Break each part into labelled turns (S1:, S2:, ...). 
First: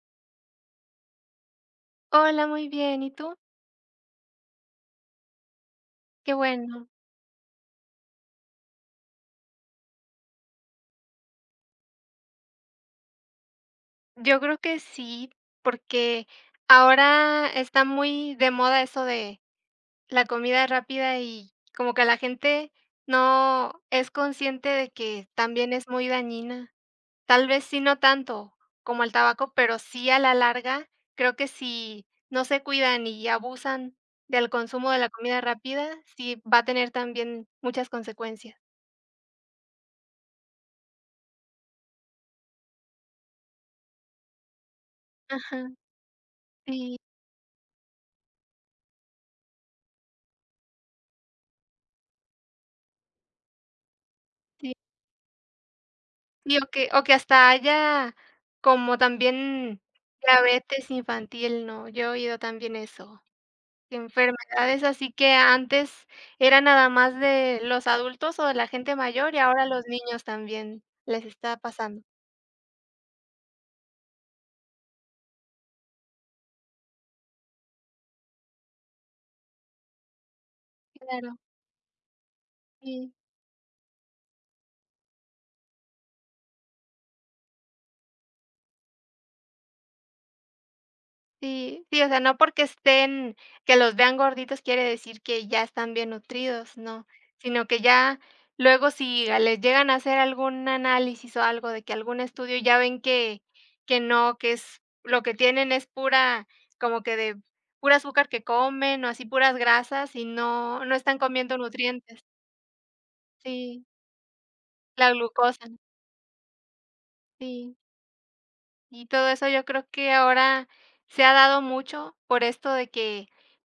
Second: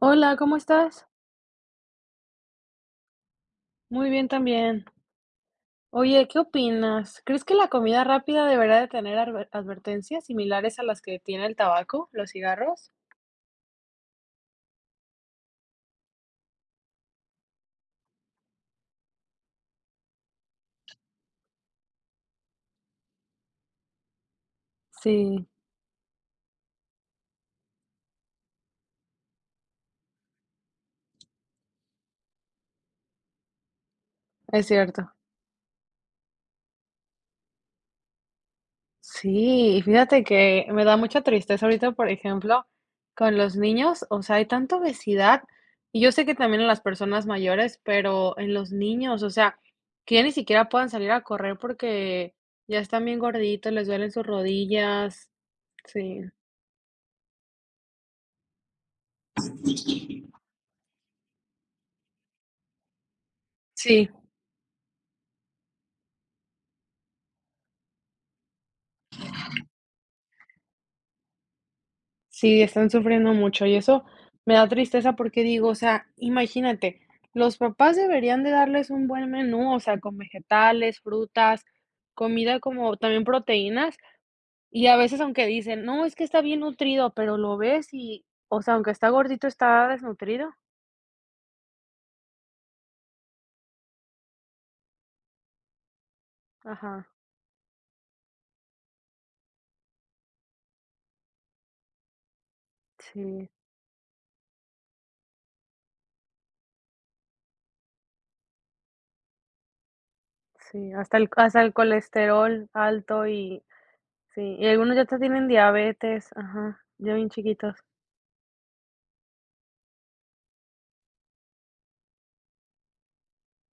S1: Hola, ¿cómo estás?
S2: Hola, muy bien, ¿y tú?
S1: Muy bien también. Oye,
S2: Qué
S1: ¿qué
S2: bueno.
S1: opinas? ¿Crees que la comida rápida deberá de tener advertencias similares a las que tiene el tabaco, los cigarros?
S2: Yo creo que sí, porque ahora está muy de moda eso de la comida rápida y como que la gente no es consciente de que
S1: Sí,
S2: también es muy dañina. Tal vez sí, no tanto como el tabaco, pero sí a la larga, creo que si no se cuidan y abusan del
S1: es
S2: consumo de la
S1: cierto.
S2: comida rápida, sí va a tener también muchas consecuencias.
S1: Sí, y fíjate que me da mucha tristeza ahorita, por ejemplo, con los niños, o sea, hay tanta obesidad,
S2: Ajá,
S1: y yo sé que también en las
S2: sí,
S1: personas mayores, pero en los niños, o sea, que ya ni siquiera puedan salir a correr porque ya están bien gorditos, les duelen sus
S2: sí.
S1: rodillas. Sí.
S2: Sí, o que hasta haya como también diabetes infantil, ¿no? Yo he oído también eso,
S1: Sí.
S2: enfermedades así que antes era nada más de los adultos o de la gente mayor, y ahora los niños también les está pasando.
S1: Sí, están sufriendo mucho y eso me da tristeza porque digo, o sea, imagínate, los papás deberían de darles un buen menú, o sea, con vegetales,
S2: Claro,
S1: frutas, comida como
S2: sí.
S1: también proteínas, y a veces aunque dicen, no, es que está bien nutrido, pero lo ves y, o sea, aunque está gordito, está desnutrido.
S2: Sí, sí, o sea, no porque estén que los vean gorditos quiere decir que ya están bien nutridos, no,
S1: Ajá,
S2: sino que ya luego si a les llegan a hacer algún análisis o algo de que algún estudio, ya ven
S1: sí,
S2: que no, que es lo que tienen es pura como que de pura azúcar que comen o así puras grasas y no
S1: sí,
S2: no
S1: hasta
S2: están
S1: el
S2: comiendo nutrientes.
S1: colesterol alto y
S2: Sí,
S1: sí, y algunos ya
S2: la
S1: hasta tienen
S2: glucosa,
S1: diabetes, ajá, ya bien
S2: sí.
S1: chiquitos.
S2: Y todo eso yo creo que ahora se ha dado mucho por esto de que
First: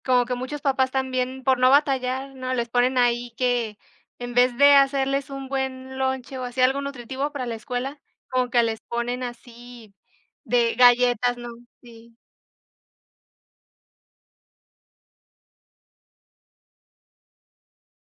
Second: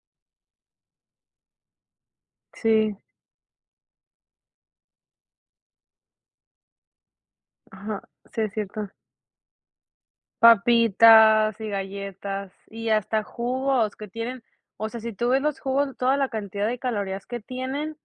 S2: como que muchos papás también por no batallar, ¿no? Les
S1: Sí,
S2: ponen ahí que en vez de hacerles un buen lonche o así algo nutritivo para la
S1: ajá,
S2: escuela,
S1: sí,
S2: como
S1: es
S2: que les
S1: cierto.
S2: ponen así de galletas, ¿no?
S1: Papitas y
S2: Sí,
S1: galletas, y hasta jugos que tienen, o sea, si tú ves los jugos, toda la cantidad de calorías que tienen,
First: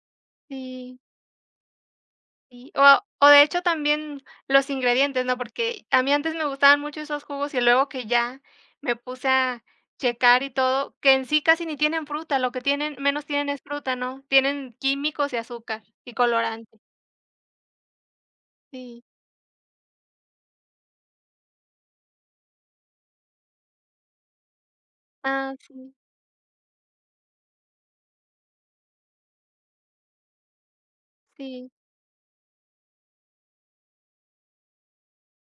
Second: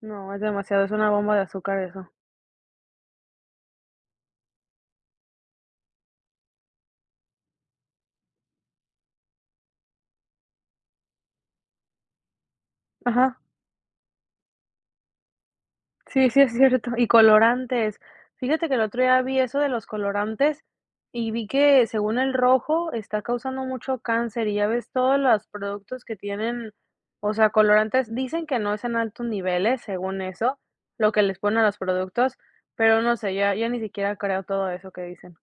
S1: no, es demasiado, es
S2: sí.
S1: una bomba de azúcar eso.
S2: Sí, o de hecho también los ingredientes, ¿no? Porque a mí antes me gustaban mucho esos jugos y luego que ya me puse a checar y todo, que en sí casi ni tienen fruta, lo que tienen menos
S1: Ajá.
S2: tienen es fruta, ¿no? Tienen químicos y azúcar y
S1: Sí, sí, es
S2: colorante.
S1: cierto. Y colorantes. Fíjate que el otro
S2: Sí.
S1: día vi eso de los colorantes y vi que según el rojo está causando mucho cáncer y ya ves todos los
S2: Ah, sí,
S1: productos que tienen, o sea, colorantes, dicen que no es en altos niveles, según eso, lo que les ponen a
S2: sí.
S1: los productos, pero no sé, ya, ya ni siquiera creo todo eso que dicen.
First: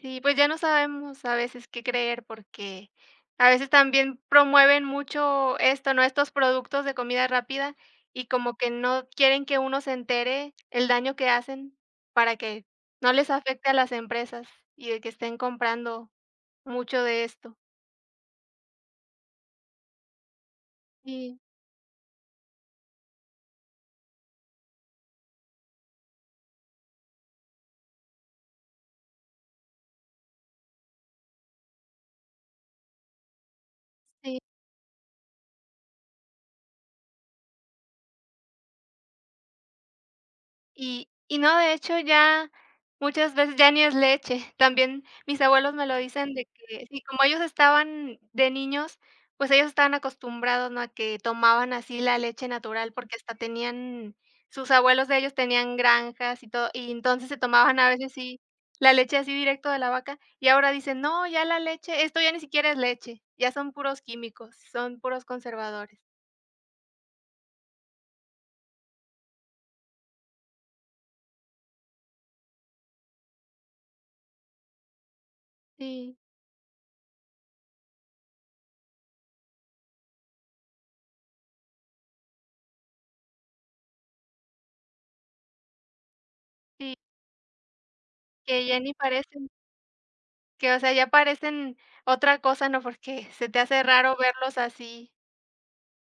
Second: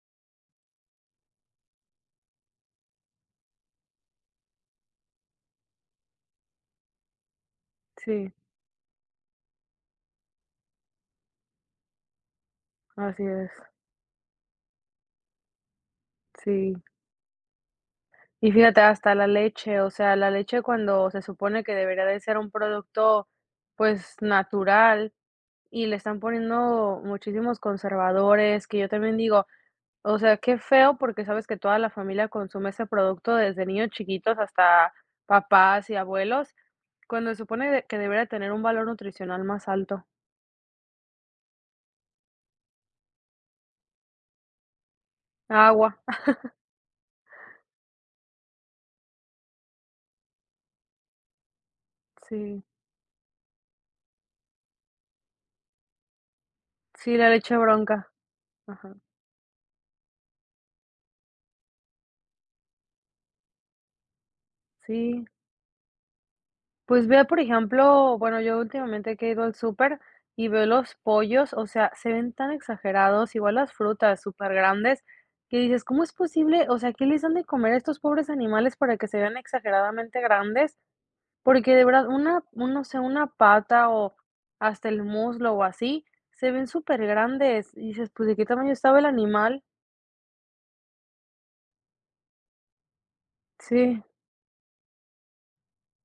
S2: Sí, pues ya no sabemos a veces qué creer porque a veces también promueven mucho esto, ¿no? Estos productos de comida rápida y
S1: Sí,
S2: como que no quieren que uno se entere el daño que hacen para que no
S1: así
S2: les
S1: es.
S2: afecte a las empresas y de que estén comprando
S1: Sí.
S2: mucho de esto.
S1: Y fíjate, hasta la leche, o sea, la leche cuando se
S2: Sí,
S1: supone que debería de ser un producto pues natural. Y le están poniendo muchísimos conservadores, que yo también digo, o sea, qué feo, porque sabes que toda la familia consume ese producto desde niños chiquitos
S2: sí.
S1: hasta papás y abuelos, cuando se supone de que debería tener un valor nutricional más alto.
S2: Y no, de hecho, ya muchas veces ya ni es leche. También mis abuelos me
S1: Agua,
S2: lo dicen de que sí, como ellos estaban de niños, pues ellos estaban acostumbrados, ¿no?, a que tomaban así la leche
S1: sí,
S2: natural, porque hasta tenían sus abuelos de ellos tenían granjas y todo, y
S1: sí, la
S2: entonces se
S1: leche
S2: tomaban a
S1: bronca,
S2: veces sí la
S1: ajá,
S2: leche así directo de la vaca, y ahora dicen: "No, ya la leche, esto ya ni siquiera es leche, ya son puros químicos, son
S1: sí.
S2: puros conservadores".
S1: Pues veo, por ejemplo, bueno, yo últimamente que he ido al súper y veo los pollos, o sea, se ven tan exagerados, igual las frutas súper grandes, que dices, ¿cómo es
S2: Sí,
S1: posible? O sea, ¿qué les dan de comer a estos pobres animales para que se vean exageradamente grandes? Porque de verdad, una, no sé, una pata o hasta el muslo o así, se ven
S2: sí,
S1: súper grandes. Y dices, pues, ¿de qué
S2: que
S1: tamaño
S2: ya ni
S1: estaba el
S2: parecen.
S1: animal?
S2: Que, o sea, ya parecen otra cosa, ¿no? Porque se te hace
S1: Sí,
S2: raro verlos así,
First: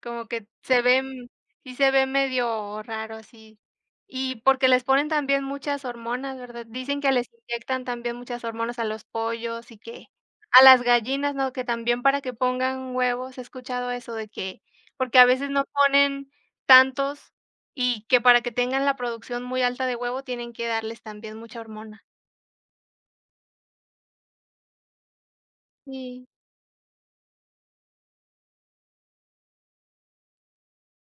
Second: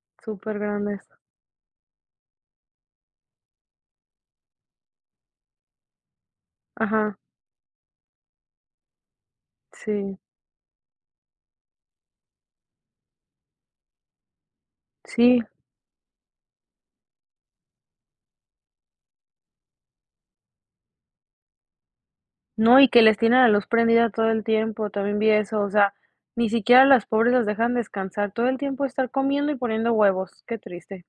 S2: como que
S1: súper
S2: se
S1: grandes.
S2: ven sí se ve medio raro así. Y porque les ponen también muchas hormonas, ¿verdad? Dicen que
S1: Ajá,
S2: les inyectan también muchas hormonas a los pollos y que
S1: sí,
S2: a las gallinas, ¿no? Que también para que pongan huevos, he escuchado eso de que porque a
S1: sí.
S2: veces no ponen tantos y que para que tengan la producción muy alta de huevo tienen que darles también mucha hormona.
S1: No, y que les tienen la luz prendida todo el tiempo, también vi eso, o sea,
S2: Sí.
S1: ni siquiera las pobres las dejan descansar, todo el tiempo estar comiendo y poniendo huevos, qué triste.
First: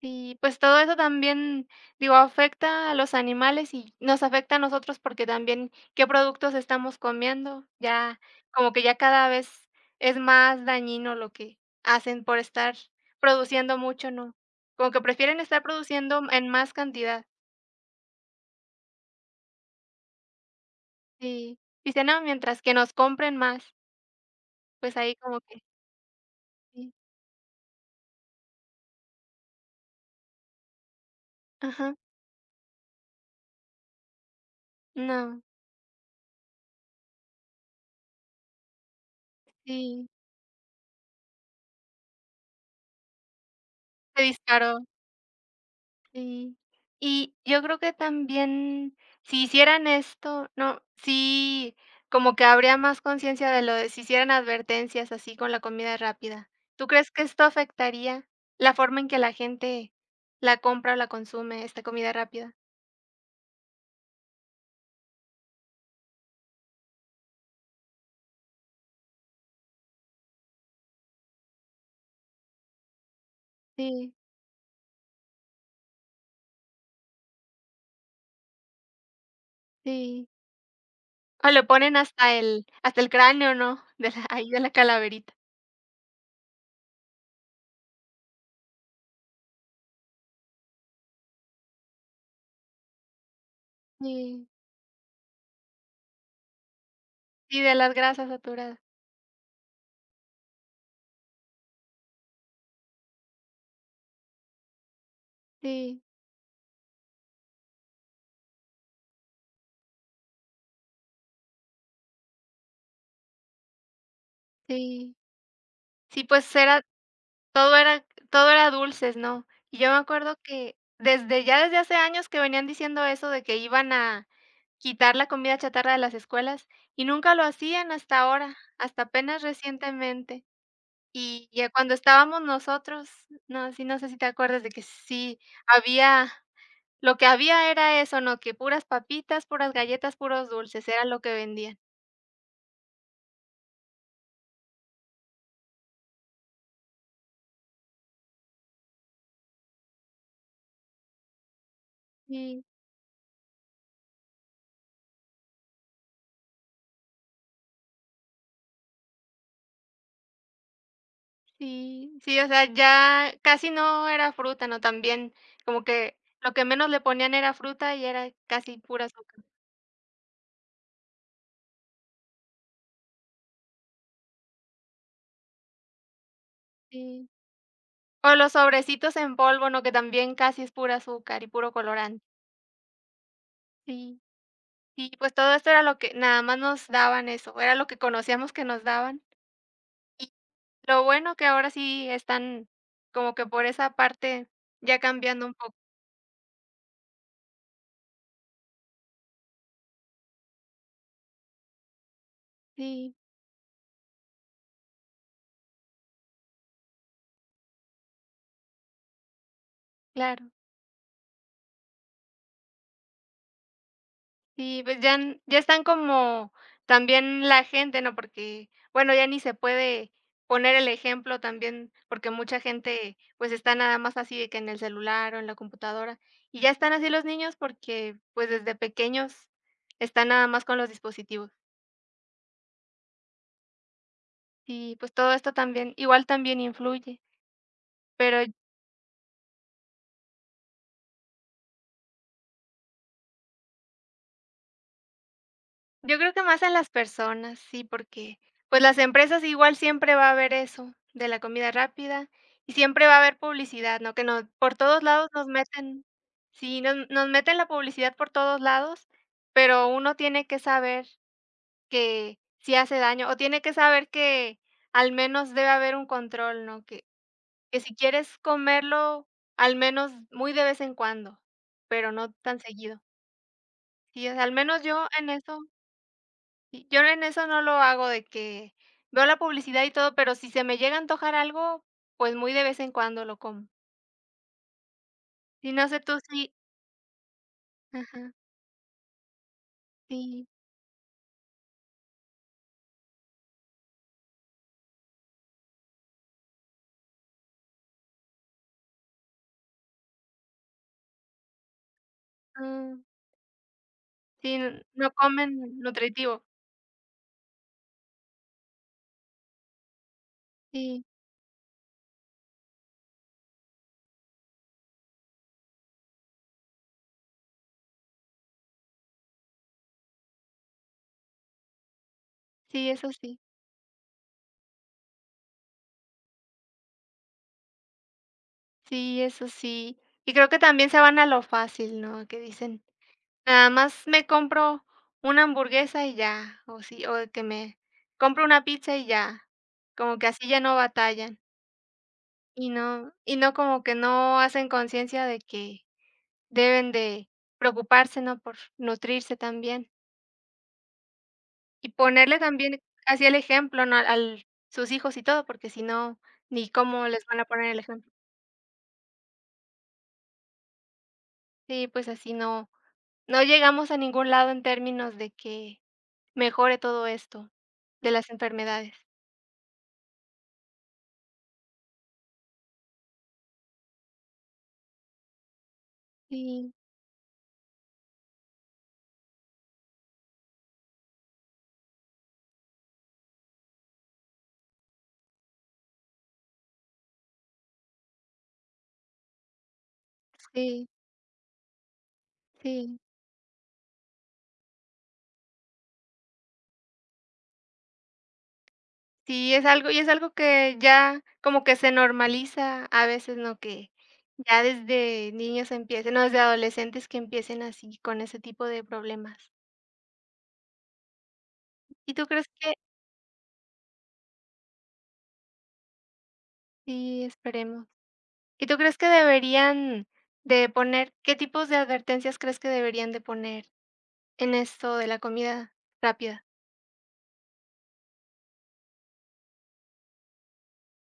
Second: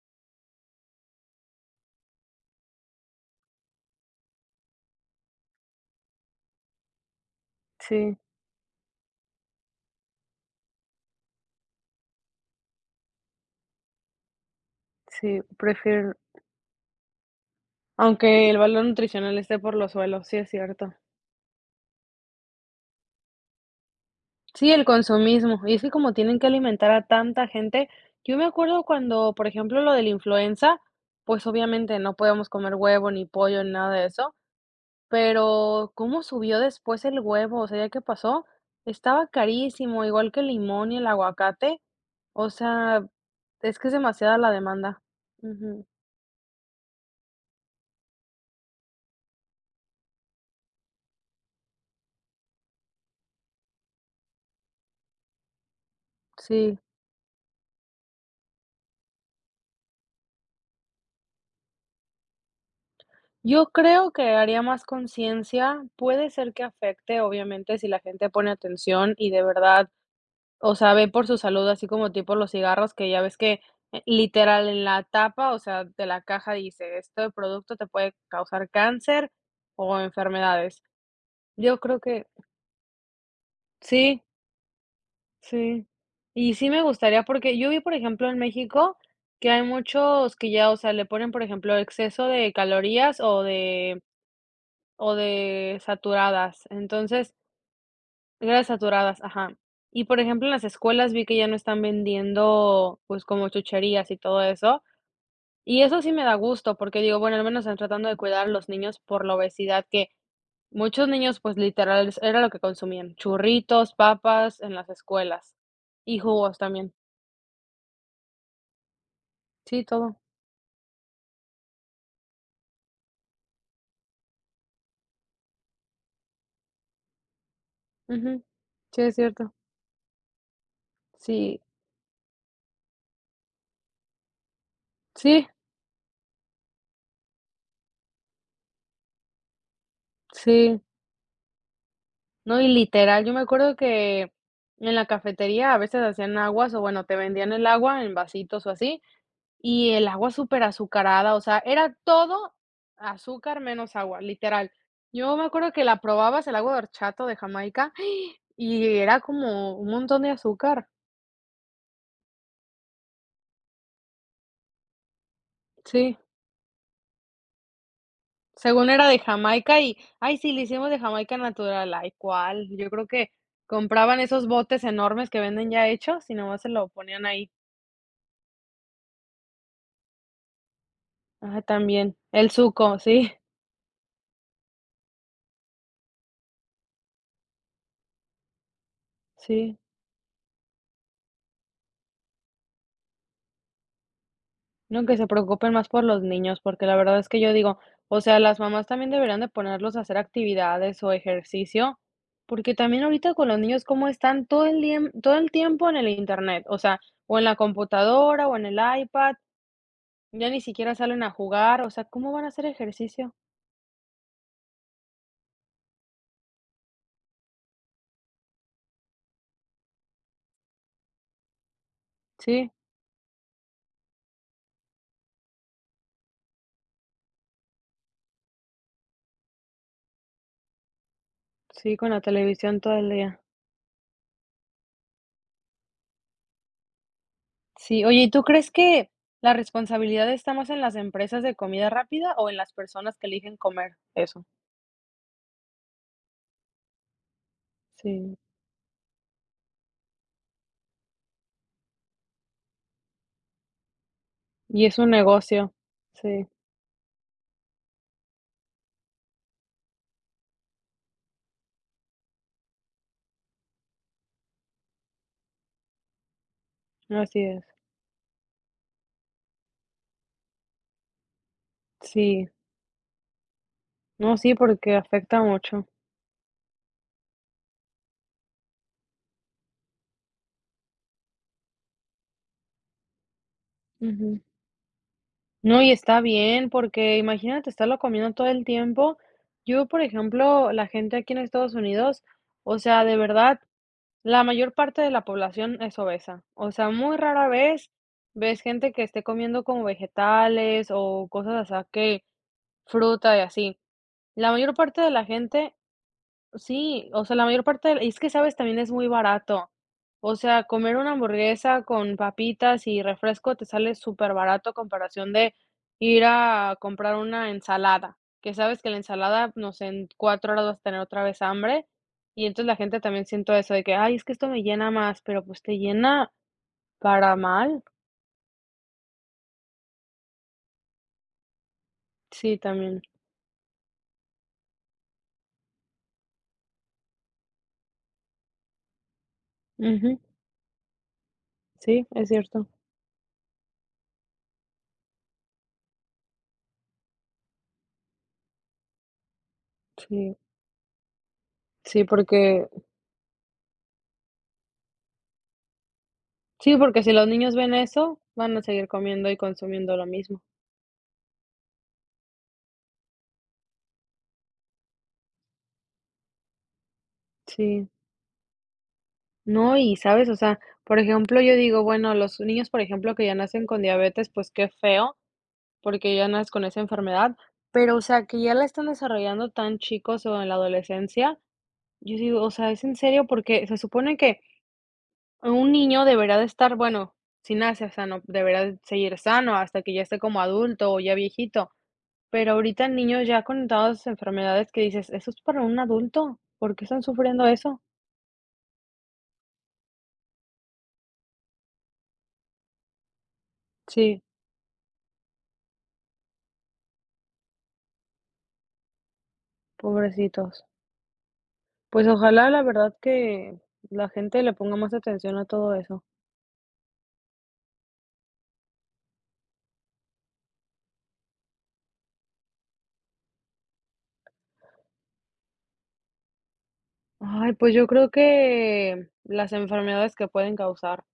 S2: Y pues todo eso también, digo, afecta a los animales y nos afecta a nosotros porque también qué productos estamos comiendo,
S1: Sí,
S2: ya como que ya cada vez es más dañino lo que hacen por estar produciendo mucho, ¿no? Como que prefieren
S1: sí,
S2: estar
S1: prefiero
S2: produciendo en más cantidad.
S1: aunque el valor nutricional esté por los suelos, sí es cierto.
S2: Sí. Dicen, no, mientras que nos compren más,
S1: Sí, el
S2: pues ahí como
S1: consumismo,
S2: que
S1: y es que como tienen que alimentar
S2: sí.
S1: a tanta gente, yo me acuerdo cuando, por ejemplo, lo de la influenza, pues
S2: Ajá.
S1: obviamente no podíamos comer huevo, ni pollo, ni nada de eso.
S2: No,
S1: Pero, ¿cómo subió después el huevo? O sea, ¿ya qué pasó? Estaba carísimo,
S2: sí,
S1: igual que el limón y el aguacate. O sea, es que es
S2: se
S1: demasiada la
S2: disparó.
S1: demanda. Ujú,
S2: Sí. Y yo creo que también, si hicieran esto, no, sí, como que habría más conciencia de lo de si hicieran advertencias así con la comida rápida.
S1: sí.
S2: ¿Tú crees que esto afectaría la forma en que la gente la compra o la consume, esta comida rápida?
S1: Yo creo que haría más conciencia. Puede ser que afecte, obviamente, si la gente pone atención y de verdad, o sea, ve por su salud, así como tipo los cigarros, que ya ves que
S2: Sí,
S1: literal en la tapa, o sea, de la caja dice, este producto te puede causar cáncer o
S2: sí.
S1: enfermedades.
S2: O le
S1: Yo
S2: ponen
S1: creo que
S2: hasta el cráneo, ¿no? De
S1: sí,
S2: la ahí de la calaverita.
S1: sí. Y sí me gustaría, porque yo vi, por ejemplo, en México que hay muchos que ya, o sea, le ponen, por ejemplo, exceso de calorías o de
S2: Sí,
S1: saturadas. Entonces,
S2: sí, de las grasas
S1: grasas
S2: saturadas.
S1: saturadas, ajá. Y, por ejemplo, en las escuelas vi que ya no están vendiendo, pues, como chucherías y todo eso. Y eso
S2: Sí,
S1: sí me da gusto, porque digo, bueno, al menos están tratando de cuidar a los niños por la obesidad que muchos niños, pues, literal, era lo que consumían, churritos, papas en las
S2: sí.
S1: escuelas y
S2: Sí, pues
S1: jugos
S2: será.
S1: también.
S2: Todo era dulces, ¿no? Y
S1: Sí,
S2: yo me
S1: todo.
S2: acuerdo que desde ya desde hace años que venían diciendo eso de que iban a quitar la comida chatarra de las escuelas, y nunca lo hacían hasta
S1: Ujú.
S2: ahora,
S1: Sí,
S2: hasta
S1: es
S2: apenas
S1: cierto.
S2: recientemente. Y
S1: Sí,
S2: ya cuando estábamos nosotros, no, sí, no sé si te acuerdas de que sí
S1: sí,
S2: había lo que había era eso, ¿no? Que puras papitas, puras galletas, puros
S1: sí.
S2: dulces, era lo que vendían.
S1: No, y literal, yo me acuerdo que en la cafetería a veces hacían aguas o bueno, te vendían el agua en vasitos o así, y el agua súper azucarada, o sea, era todo azúcar menos agua, literal. Yo me acuerdo que la probabas, el agua de horchata o de Jamaica, y era como un montón de azúcar.
S2: Sí, sí, o sea, ya casi no era fruta, ¿no? También como
S1: Sí.
S2: que lo que menos le ponían era fruta y era casi
S1: Según
S2: pura
S1: era de
S2: azúcar.
S1: Jamaica y, ay, sí, le hicimos de Jamaica natural. Ay, ¿cuál? Yo creo que compraban esos botes enormes que venden ya hechos y nomás se lo ponían
S2: Sí.
S1: ahí.
S2: O los sobrecitos en polvo, ¿no? Que también casi es pura azúcar y
S1: Ah,
S2: puro
S1: también.
S2: colorante.
S1: El suco sí,
S2: Sí. Sí, pues todo esto era lo que nada más nos daban eso, era lo que conocíamos que nos daban.
S1: sí.
S2: Y lo bueno que ahora sí están como que por esa parte ya
S1: No, que se
S2: cambiando un
S1: preocupen
S2: poco.
S1: más por los niños, porque la verdad es que yo digo, o sea, las mamás también deberían de ponerlos a hacer actividades o ejercicio, porque también
S2: Sí,
S1: ahorita con los niños, cómo están todo el día todo el tiempo en el internet, o sea, o en la computadora o en el iPad, ya
S2: claro.
S1: ni siquiera salen a jugar, o sea, ¿cómo van a hacer ejercicio?
S2: Sí, pues ya n ya están como también la gente, ¿no? Porque, bueno, ya ni se puede poner el ejemplo también, porque mucha
S1: Sí,
S2: gente, pues, está nada más así de que en el celular o en la computadora, y ya están así los niños porque, pues, desde pequeños están nada más con los dispositivos.
S1: sí, con la televisión todo el día.
S2: Y, pues, todo esto también igual también influye,
S1: Sí, oye, ¿y
S2: pero.
S1: tú crees que la responsabilidad está más en las empresas de comida rápida o en las personas que eligen comer eso?
S2: Yo creo que más a las personas, sí,
S1: Sí,
S2: porque, pues, las empresas igual siempre va a haber eso, de la comida rápida, y siempre va a haber publicidad, ¿no? Que no, por
S1: y es
S2: todos
S1: un
S2: lados nos
S1: negocio.
S2: meten
S1: Sí,
S2: sí, nos meten la publicidad por todos lados, pero uno tiene que saber que si hace daño, o tiene que saber que al menos debe haber un control, ¿no?
S1: así es.
S2: Que si quieres comerlo, al menos muy de vez en cuando, pero no
S1: Sí,
S2: tan seguido. Sí, o
S1: no,
S2: sea, al
S1: sí,
S2: menos
S1: porque
S2: yo en
S1: afecta
S2: eso
S1: mucho.
S2: y yo en eso no lo hago de que veo la publicidad y todo, pero si se me llega a antojar algo, pues muy de vez en cuando lo como.
S1: Ujú.
S2: Y
S1: No,
S2: no
S1: y
S2: sé tú
S1: está
S2: si
S1: bien, porque imagínate estarlo comiendo
S2: ajá,
S1: todo el tiempo. Yo, por
S2: sí,
S1: ejemplo, la gente aquí en Estados Unidos, o sea, de verdad, la mayor parte de la población es obesa, o sea, muy rara vez ves gente que esté comiendo como vegetales o cosas, así, que
S2: ah,
S1: fruta y así. La
S2: sí,
S1: mayor
S2: n-
S1: parte
S2: no
S1: de la
S2: comen
S1: gente,
S2: nutritivo.
S1: sí, o sea, la mayor parte del, y es que, ¿sabes? También es muy barato. O sea, comer
S2: Sí,
S1: una hamburguesa con papitas y refresco te sale superbarato a comparación de ir a comprar una ensalada, que sabes que la ensalada, no sé, en 4 horas vas a tener otra vez hambre, y entonces la
S2: sí,
S1: gente
S2: eso
S1: también
S2: sí,
S1: siento eso de que: "Ay, es que esto me llena más", pero, pues, te llena para mal.
S2: sí, eso sí. Y creo que también se van a lo fácil, ¿no? Que
S1: Sí,
S2: dicen:
S1: también.
S2: "Nada más me compro una hamburguesa y ya", o sí, o que me compro una pizza y ya,
S1: Ujú.
S2: como que así ya no batallan.
S1: Sí, es cierto.
S2: Y no como que no hacen conciencia de que deben de preocuparse, ¿no?, por nutrirse también,
S1: Sí,
S2: y
S1: sí,
S2: ponerle también así el ejemplo, ¿no?, al sus hijos y todo, porque si no, ni
S1: porque
S2: cómo
S1: si
S2: les
S1: los
S2: van a
S1: niños
S2: poner
S1: ven
S2: el ejemplo.
S1: eso, van a seguir comiendo y consumiendo lo mismo.
S2: Sí, pues así no llegamos a ningún lado en términos de que mejore todo esto
S1: Sí,
S2: de las enfermedades.
S1: no, y sabes, o sea, por ejemplo, yo digo, bueno, los niños, por ejemplo, que ya nacen con diabetes, pues qué feo, porque ya nacen con
S2: Sí,
S1: esa enfermedad, pero, o sea, que ya la están desarrollando tan chicos o en la adolescencia, yo digo, o sea, es en serio, porque se supone que un niño deberá de estar, bueno, si nace sano, deberá de seguir sano hasta que ya esté como
S2: sí,
S1: adulto o ya viejito, pero ahorita
S2: sí.
S1: niños ya con todas esas enfermedades que dices, eso es para un adulto, ¿por qué están sufriendo eso?
S2: Sí, es algo que ya como que se normaliza a veces, ¿no?, que
S1: Sí,
S2: ya desde niños empiecen, no desde adolescentes que empiecen así con ese tipo de problemas.
S1: pobrecitos. Pues
S2: ¿Y tú crees
S1: ojalá, la
S2: que?
S1: verdad, que la gente le ponga más atención a todo eso.
S2: Sí, esperemos. ¿Y tú crees que deberían de poner qué tipos de advertencias crees que deberían de poner en esto de la comida rápida?
S1: Ay, pues yo creo que las enfermedades que pueden causar,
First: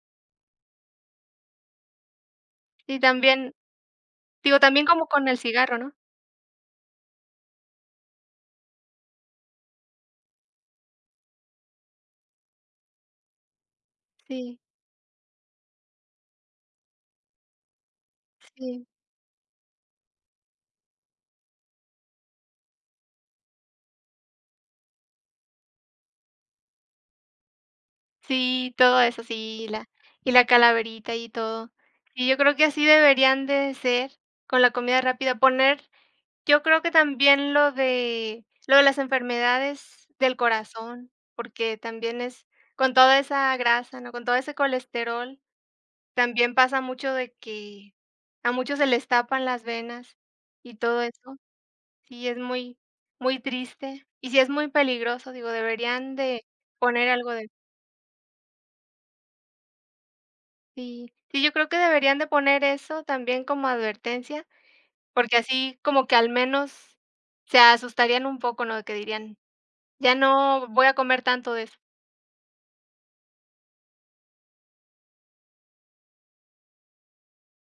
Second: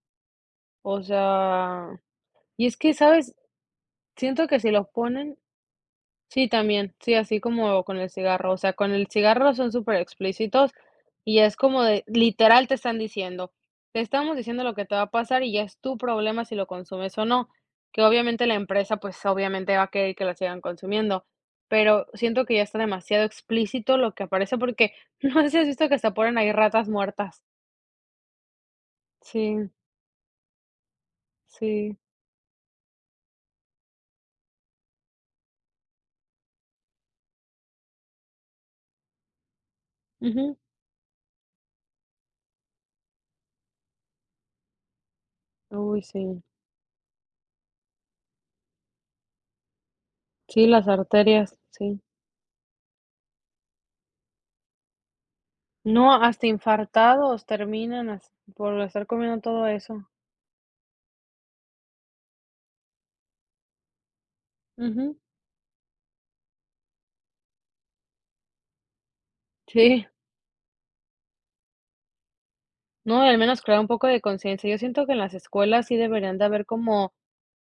S1: o sea, y es que,
S2: Y
S1: ¿sabes?
S2: también,
S1: Siento
S2: digo,
S1: que si
S2: también
S1: lo
S2: como con el
S1: ponen,
S2: cigarro, ¿no?
S1: sí, también. Sí, así como con el cigarro. O sea, con el cigarro son súper explícitos y es como de, literal te están diciendo, te estamos
S2: Sí,
S1: diciendo lo que te va a pasar y ya es tu problema si lo consumes o no, que obviamente la
S2: sí,
S1: empresa, pues obviamente va a querer que la sigan consumiendo, pero siento que ya está demasiado explícito lo que aparece porque no sé si has visto que se ponen ahí ratas muertas.
S2: sí, todo eso, sí,
S1: Sí,
S2: la y la calaverita y todo.
S1: sí.
S2: Y yo creo que así deberían de ser con la comida rápida, poner. Yo creo que también lo de las enfermedades del
S1: Ujú.
S2: corazón, porque también es con toda esa grasa, ¿no? Con todo ese colesterol,
S1: Uy, sí.
S2: también pasa mucho de que a muchos se les tapan las venas
S1: Sí,
S2: y
S1: las
S2: todo eso.
S1: arterias, sí.
S2: Sí, es muy triste y sí es muy peligroso, digo,
S1: No,
S2: deberían de
S1: hasta
S2: poner algo
S1: infartados
S2: de
S1: terminan as por estar comiendo todo eso.
S2: sí. Sí, yo creo que deberían de poner eso también como advertencia,
S1: Ujú,
S2: porque así como que al menos se asustarían un poco, ¿no? De que dirían
S1: sí.
S2: ya no voy a comer tanto de eso.
S1: No, al menos crear un poco de conciencia. Yo siento que en las escuelas sí deberían de haber como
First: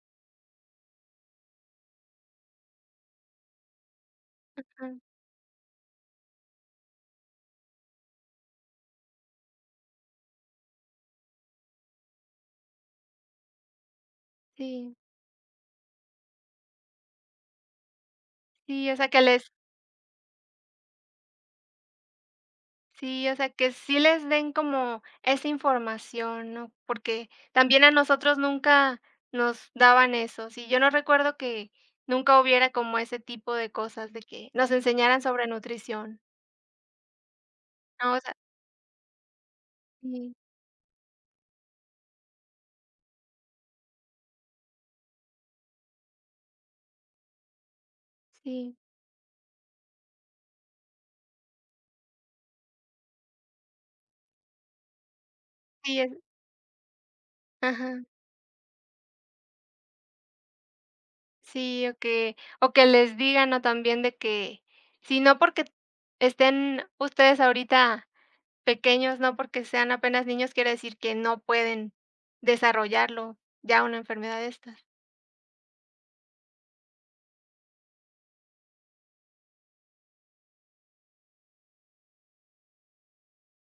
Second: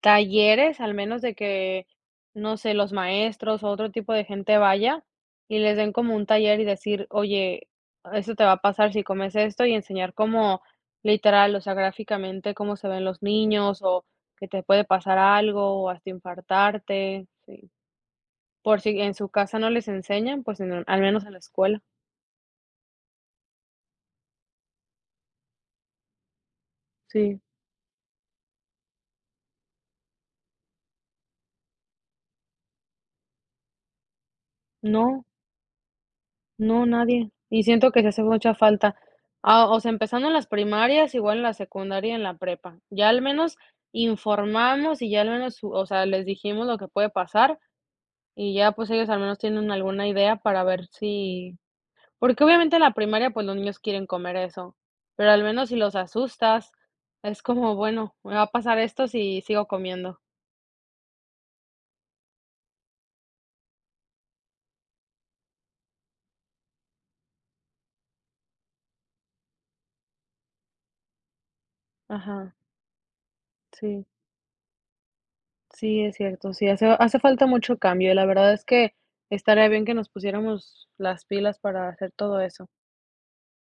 S1: talleres, al menos de que, no sé, los maestros o otro tipo de gente
S2: Ajá,
S1: vaya y les den como un taller y decir: "Oye, eso te va a pasar si comes esto", y enseñar como literal, o sea, gráficamente cómo se ven los niños o que te puede
S2: sí,
S1: pasar algo o hasta infartarte, sí. Por
S2: sí, o
S1: si
S2: sea,
S1: en
S2: que
S1: su
S2: les
S1: casa no les enseñan, pues en al menos en la escuela.
S2: sí, o sea, que sí les den como esa información, ¿no? Porque
S1: Sí.
S2: también a nosotros nunca nos daban eso. Sí, yo no recuerdo que nunca hubiera como ese tipo de cosas de que nos enseñaran
S1: No,
S2: sobre nutrición.
S1: no, nadie. Y siento que se
S2: No, o
S1: hace
S2: sea,
S1: mucha falta. Ah, o sea, empezando en
S2: sí,
S1: las primarias, igual en la secundaria y en la prepa. Ya al menos informamos y ya al menos, su, o sea, les dijimos lo que puede pasar y ya,
S2: sí,
S1: pues, ellos al menos tienen alguna idea para ver si porque obviamente en la primaria, pues, los niños quieren comer eso, pero al menos si los
S2: sí, es
S1: asustas, es como,
S2: ajá,
S1: bueno, me va a pasar esto si sigo comiendo.
S2: sí, o que les digan, ¿no? También de que si no porque estén ustedes ahorita pequeños, no porque sean apenas niños, quiere decir que no pueden
S1: Ajá,
S2: desarrollarlo, ya una
S1: sí.
S2: enfermedad de estas.
S1: Sí, es cierto, sí, hace falta mucho cambio, y la verdad es que estaría bien que nos pusiéramos las pilas para hacer todo eso.